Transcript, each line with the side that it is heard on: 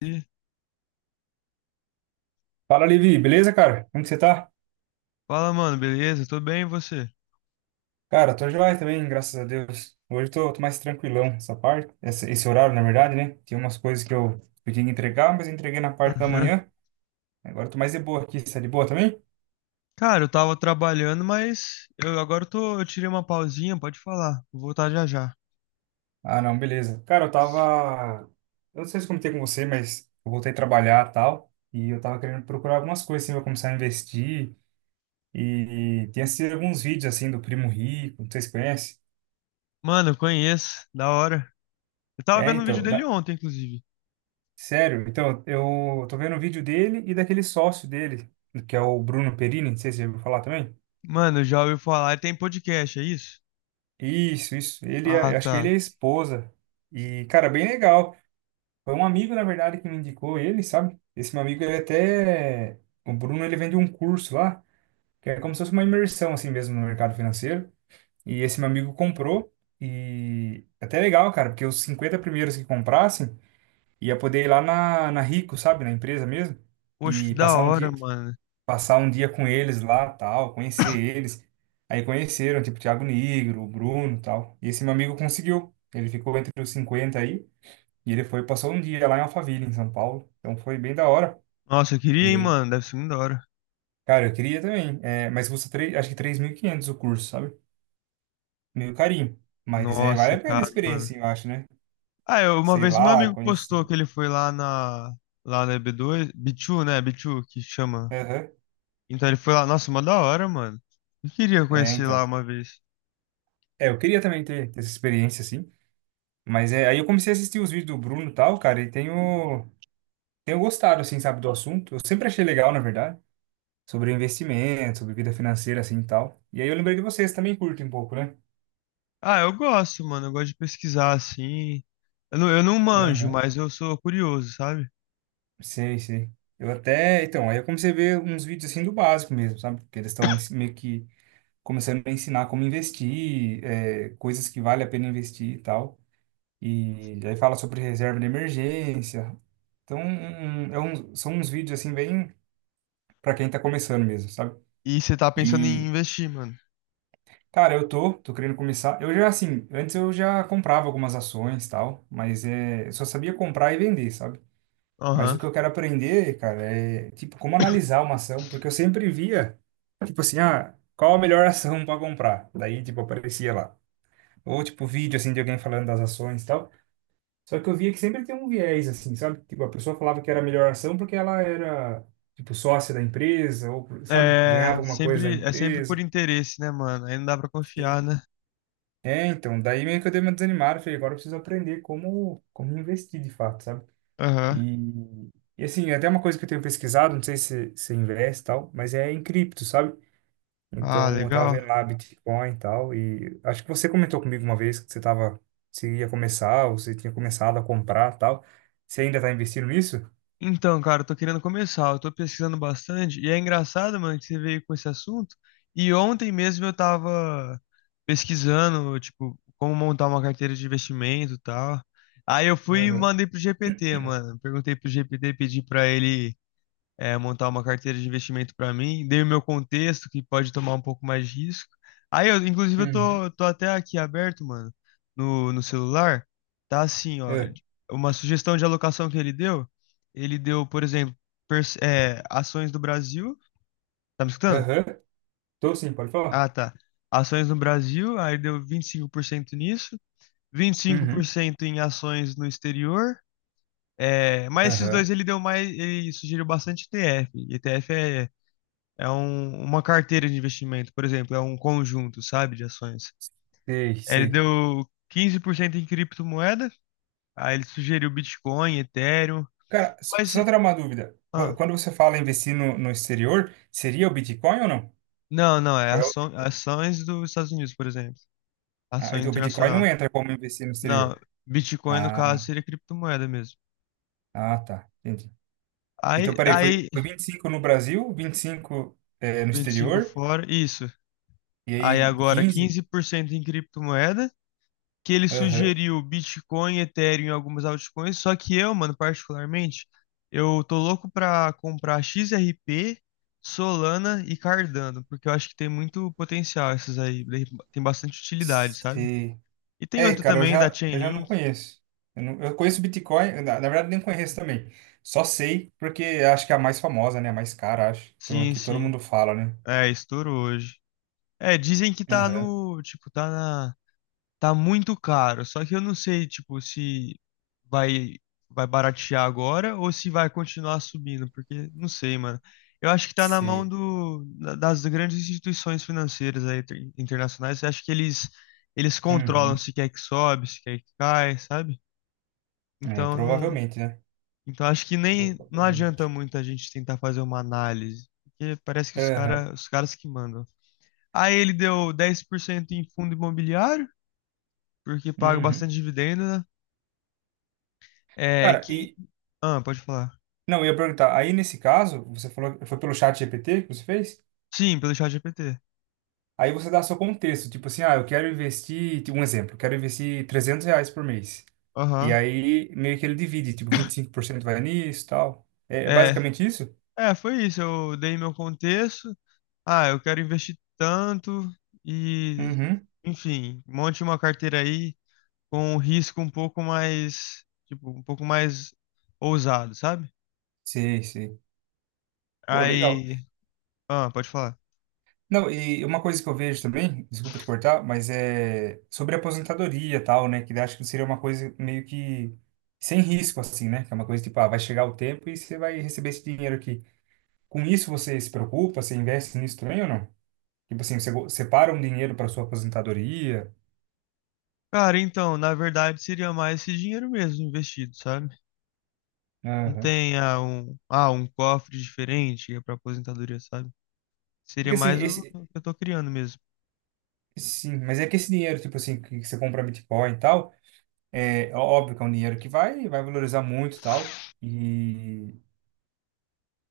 left: E
right: Fala, Levi, beleza, cara? Como que você tá?
left: fala, mano, beleza? Tô bem, e você?
right: Cara, tô joia também, graças a Deus. Hoje eu tô mais tranquilão, essa parte, esse horário, na verdade, né? Tinha umas coisas que eu podia entregar, mas eu entreguei na parte da
left: Aham.
right: manhã. Agora eu tô mais de boa aqui. Você é de boa também?
left: Cara, eu tava trabalhando, mas eu tirei uma pausinha, pode falar. Vou voltar já já.
right: Ah, não, beleza. Cara, eu tava. Eu não sei se eu comentei com você, mas eu voltei a trabalhar e tal. E eu tava querendo procurar algumas coisas, assim, pra começar a investir. E tinha assistido alguns vídeos, assim, do Primo Rico, não sei se conhece.
left: Mano, eu conheço, da hora. Eu tava
right: É,
left: vendo um vídeo
right: então.
left: dele ontem, inclusive.
right: Sério? Então, eu tô vendo o vídeo dele e daquele sócio dele, que é o Bruno Perini, não sei se você já ouviu falar também.
left: Mano, já ouviu falar, ele tem podcast, é isso?
right: Isso, isso. Ele,
left: Ah,
right: eu acho que ele é
left: tá.
right: a esposa. E, cara, bem legal. Foi um amigo, na verdade, que me indicou ele, sabe? Esse meu amigo, ele até... O Bruno, ele vende um curso lá, que é como se fosse uma imersão, assim mesmo, no mercado financeiro. E esse meu amigo comprou. E até legal, cara, porque os 50 primeiros que comprassem, ia poder ir lá na Rico, sabe? Na empresa mesmo
left: Poxa, que
right: e
left: da hora, mano.
right: passar um dia com eles lá, tal, conhecer eles. Aí conheceram, tipo, Thiago Nigro, o Bruno, tal. E esse meu amigo conseguiu. Ele ficou entre os 50 aí, e ele foi, passou um dia lá em Alphaville, em São Paulo. Então foi bem da hora.
left: Nossa, eu queria,
right: E
left: hein,
right: aí?
left: mano, deve ser muito da hora.
right: Cara, eu queria também, é, mas custa três acho que 3.500 o curso, sabe? Meio carinho. Mas é,
left: Nossa,
right: vale
left: é
right: a pena a
left: caro, mano.
right: experiência, assim, eu acho, né?
left: Ah, eu, uma
right: Sei
left: vez meu
right: lá,
left: amigo postou
right: conhecer.
left: que ele foi lá na b dois B2, né? B2 que chama.
right: Aham.
left: Então ele foi lá, nossa, mó da hora, mano. Eu queria
right: É,
left: conhecer lá
right: então.
left: uma vez.
right: É, eu queria também ter essa experiência, assim. Mas é, aí eu comecei a assistir os vídeos do Bruno e tal, cara, tenho gostado, assim, sabe, do assunto. Eu sempre achei legal, na verdade, sobre investimento, sobre vida financeira, assim, e tal. E aí eu lembrei de vocês, também curtem um pouco, né?
left: Ah, eu gosto, mano, eu gosto de pesquisar assim. Eu não manjo,
right: Aham.
left: mas eu sou curioso, sabe?
right: Sei, sei. Eu até, então, aí eu comecei a ver uns vídeos, assim, do básico mesmo, sabe? Porque eles estão meio que começando a ensinar como investir, é, coisas que vale a pena investir e tal. E aí fala sobre reserva de emergência. Então, são uns vídeos, assim, bem para quem tá começando mesmo, sabe?
left: E você tá pensando em
right: E
left: investir, mano.
right: cara, eu tô querendo começar. Eu já, assim, antes eu já comprava algumas ações e tal, mas é, eu só sabia comprar e vender, sabe? Mas
left: Aham.
right: o que eu quero aprender, cara, é, tipo, como analisar uma ação, porque eu sempre via, tipo assim, ah, qual a melhor ação para comprar? Daí, tipo, aparecia lá. Ou, tipo, vídeo, assim, de alguém falando das ações e tal. Só que eu via que sempre tem um viés, assim, sabe? Tipo, a pessoa falava que era a melhor ação porque ela era, tipo, sócia da empresa, ou, sabe? Ganhava alguma coisa da
left: É sempre por
right: empresa.
left: interesse, né, mano? Aí não dá pra confiar, né?
right: É, então, daí meio que eu dei uma desanimada, falei, agora eu preciso aprender como investir de fato, sabe?
left: Aham.
right: E, e assim, é até uma coisa que eu tenho pesquisado, não sei se se investe e tal, mas é em cripto, sabe?
left: Ah,
right: Então, eu tava vendo
left: legal.
right: lá Bitcoin e tal, e acho que você comentou comigo uma vez que você tava, se ia começar, ou você tinha começado a comprar e tal. Você ainda tá investindo nisso?
left: Então, cara, eu tô querendo começar, eu tô pesquisando bastante, e é engraçado, mano, que você veio com esse assunto, e ontem mesmo eu tava pesquisando, tipo, como montar uma carteira de investimento e tal. Aí eu fui e
right: Aham.
left: mandei pro GPT, mano. Perguntei pro GPT, pedi pra ele montar uma carteira de investimento para mim, dei o meu contexto, que pode tomar um pouco mais de risco. Aí, eu, inclusive,
right: Uhum.
left: tô até aqui aberto, mano, no celular. Tá assim, ó,
right: É.
left: uma sugestão de alocação que ele deu, por exemplo, ações do Brasil. Tá me escutando?
right: Aham. Tô sim, pode falar.
left: Ah, tá. Ações no Brasil, aí deu 25% nisso, vinte e cinco por
right: Uhum.
left: cento em ações no exterior. É, mas esses
right: Aham.
left: dois ele deu mais, ele sugeriu bastante ETF. ETF é uma carteira de investimento, por exemplo, é um conjunto, sabe, de ações.
right: Sei,
left: Ele
right: sei.
left: deu 15% em criptomoeda, aí ele sugeriu Bitcoin, Ethereum,
right: Cara,
left: mas
right: só tirar uma dúvida.
left: ah,
right: Quando você fala investir no exterior, seria o Bitcoin ou não?
left: não, não, é
right: Ou é outra coisa.
left: ações dos Estados Unidos, por exemplo,
right: Ah,
left: ações
right: então o Bitcoin não
left: internacional.
right: entra como investir no
left: Não,
right: exterior.
left: Bitcoin no
right: Ah,
left: caso seria criptomoeda mesmo.
right: ah, tá. Entendi.
left: Aí,
right: Então, peraí, foi,
left: aí
right: foi 25 no Brasil, 25 no
left: 25
right: exterior,
left: fora, isso.
right: e
left: Aí
right: aí
left: agora
right: 15?
left: 15% em criptomoeda que ele
right: Aham.
left: sugeriu Bitcoin, Ethereum e algumas altcoins, só que eu, mano, particularmente, eu tô louco pra comprar XRP, Solana e Cardano, porque eu acho que tem muito potencial essas aí, daí tem bastante utilidade, sabe?
right: Se...
left: E tem
right: É,
left: outra
right: cara, eu
left: também da
right: já, eu já não
left: Chainlink.
right: conheço. Eu, eu conheço Bitcoin, na verdade nem conheço também. Só sei porque acho que é a mais famosa, né? A mais cara, acho. Então
left: Sim,
right: aqui todo
left: sim,
right: mundo fala, né?
left: é, estourou hoje. É, dizem que tá
right: Aham.
left: no, tipo, tá na. Tá muito caro, só que eu não sei, tipo, se vai vai baratear agora ou se vai continuar subindo, porque não sei, mano. Eu acho que tá na mão
right: Sei.
left: do, das grandes instituições financeiras aí, internacionais. Eu acho que eles controlam
right: Uhum.
left: se quer que sobe, se quer que cai, sabe?
right: É,
left: Então não,
right: provavelmente, né?
left: então acho que nem não adianta
right: Provavelmente.
left: muito a gente tentar fazer uma análise, porque parece que
right: Aham.
left: os caras que mandam. Aí ele deu 10% em fundo imobiliário, porque paga
right: Uhum.
left: bastante dividendo. É,
right: Cara,
left: que.
right: e.
left: Ah, pode falar.
right: Não, eu ia perguntar. Aí, nesse caso, você falou que foi pelo chat GPT que você fez?
left: Sim, pelo chat GPT.
right: Aí você dá seu contexto. Tipo assim, ah, eu quero investir. Tipo, um exemplo, eu quero investir R$ 300 por mês. E
left: Aham.
right: aí, meio que ele divide. Tipo, 25% vai nisso e tal. É, é
left: É.
right: basicamente isso?
left: É, foi isso. Eu dei meu contexto. Ah, eu quero investir tanto e,
right: Uhum.
left: enfim, monte uma carteira aí com um risco um pouco mais, tipo, um pouco mais ousado, sabe?
right: Sim, sim. Pô, legal.
left: Aí, ah, pode falar.
right: Não, e uma coisa que eu vejo também, desculpa te cortar, mas é sobre aposentadoria e tal, né? Que acho que seria uma coisa meio que sem risco, assim, né? Que é uma coisa tipo, ah, vai chegar o tempo e você vai receber esse dinheiro aqui. Com isso você se preocupa, você investe nisso também ou não? Tipo assim, você separa um dinheiro para sua aposentadoria.
left: Cara, então, na verdade, seria mais esse dinheiro mesmo investido, sabe? Não
right: Aham.
left: tem um cofre diferente para aposentadoria, sabe? Seria
right: Porque assim,
left: mais o
right: esse,
left: que eu tô criando mesmo.
right: sim, mas é que esse dinheiro, tipo assim, que você compra Bitcoin e tal, é óbvio que é um dinheiro que vai valorizar muito e tal. E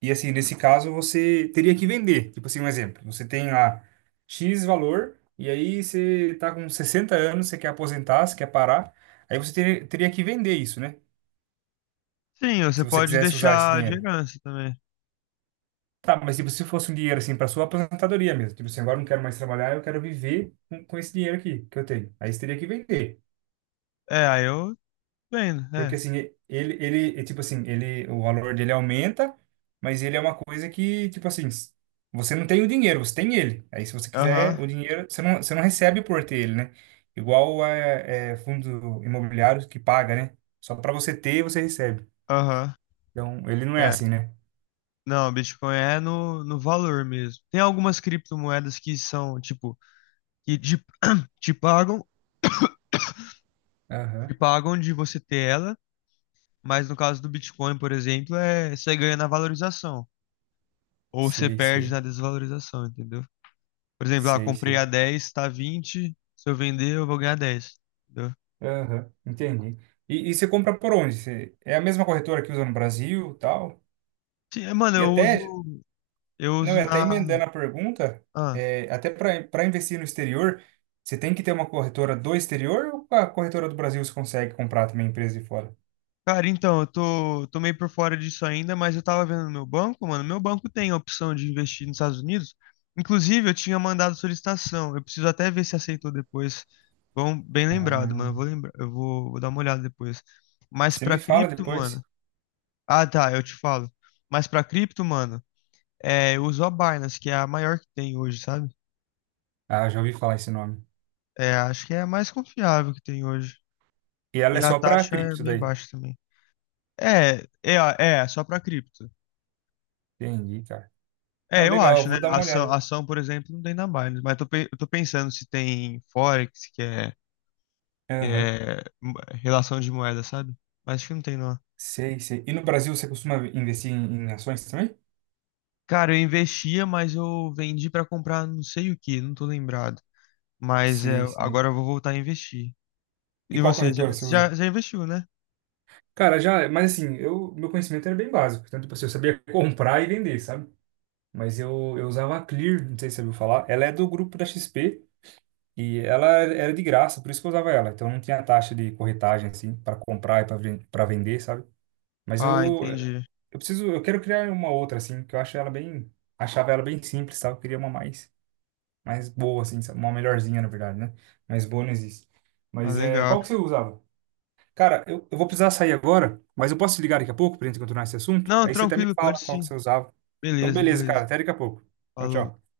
right: e assim, nesse caso, você teria que vender. Tipo assim, um exemplo. Você tem lá X valor, e aí você tá com 60 anos, você quer aposentar, você quer parar. Aí você teria que vender isso, né?
left: Sim, você
right: Se você
left: pode
right: quisesse usar esse
left: deixar de
right: dinheiro.
left: herança também.
right: Tá, mas tipo, se fosse um dinheiro assim para sua aposentadoria mesmo. Tipo assim, agora eu não quero mais trabalhar, eu quero viver com esse dinheiro aqui que eu tenho. Aí você teria que vender.
left: É, aí eu vendo,
right: Porque
left: é.
right: assim, ele, é tipo assim, ele, o valor dele aumenta, mas ele é uma coisa que, tipo assim, você não tem o dinheiro, você tem ele. Aí se você
left: Aham,
right: quiser o dinheiro, você não recebe por ter ele, né? Igual é, é fundo imobiliário que paga, né? Só para você ter, você recebe.
left: aham.
right: Então, ele não é
left: É.
right: assim, né?
left: Não, Bitcoin é no, no valor mesmo. Tem algumas criptomoedas que são, tipo, que te, te pagam, te
right: Aham.
left: pagam de você ter ela, mas no caso do Bitcoin, por exemplo, é você ganha na valorização. Ou você
right: Sei,
left: perde
right: sei.
left: na desvalorização, entendeu? Por exemplo, lá,
right: Sei,
left: comprei
right: sei.
left: a 10, tá 20. Se eu vender, eu vou ganhar 10. Entendeu?
right: Aham. Entendi. E você compra por onde? É a mesma corretora que usa no Brasil, tal?
left: Sim, é, mano,
right: E
left: eu
right: até
left: uso. Eu
right: não,
left: uso
right: e até
left: na.
right: emendando a pergunta,
left: ah,
right: é, até para investir no exterior, você tem que ter uma corretora do exterior ou a corretora do Brasil você consegue comprar também empresa de fora?
left: Cara, então, tô meio por fora disso ainda, mas eu tava vendo no meu banco, mano. Meu banco tem a opção de investir nos Estados Unidos. Inclusive, eu tinha mandado solicitação. Eu preciso até ver se aceitou depois. Bom, bem lembrado,
right: Ah,
left: mano. Eu vou lembrar, vou dar uma olhada depois. Mas
right: você
left: pra
right: me fala
left: cripto, mano.
right: depois.
left: Ah, tá, eu te falo. Mas pra cripto, mano, é, eu uso a Binance, que é a maior que tem hoje, sabe?
right: Ah, já ouvi falar esse nome.
left: É, acho que é a mais confiável que tem hoje.
right: E ela
left: E
right: é
left: a
right: só para
left: taxa é
right: cripto
left: meio
right: daí.
left: baixa também. Só pra cripto.
right: Entendi, cara. Não,
left: É, eu
right: legal, eu
left: acho, né?
right: vou dar uma olhada.
left: Ação, por exemplo, não tem na Binance, mas eu tô pensando se tem Forex, que
right: Aham.
left: é relação de moeda, sabe? Mas acho que não tem, não.
right: Sei, sei. E no Brasil você costuma investir em, em ações também?
left: Cara, eu investia, mas eu vendi pra comprar não sei o que, não tô lembrado. Mas é,
right: Sei, sei.
left: agora eu vou voltar a investir.
right: E
left: E
right: qual
left: você
right: corretora você usa?
left: já investiu, né?
right: Cara, já, mas assim, eu, meu conhecimento era bem básico. Tanto, tipo assim, eu sabia comprar e vender, sabe? Mas eu usava a Clear, não sei se você ouviu falar. Ela é do grupo da XP e ela era de graça, por isso que eu usava ela. Então não tinha taxa de corretagem assim para comprar e para vender, sabe? Mas
left: Ah, entendi.
right: eu preciso, eu quero criar uma outra assim, que eu acho ela bem, achava ela bem simples, sabe? Eu queria uma mais boa assim, sabe? Uma melhorzinha na verdade, né? Mais boa não existe.
left: Ah,
right: Mas é,
left: legal.
right: qual que você usava? Cara, eu vou precisar sair agora, mas eu posso te ligar daqui a pouco pra gente continuar esse assunto?
left: Não,
right: Aí você até me
left: tranquilo, pode
right: fala qual que
left: sim.
right: você usava. Então,
left: Beleza,
right: beleza, cara.
left: beleza.
right: Até daqui a pouco. Tchau,
left: Falou.
right: tchau.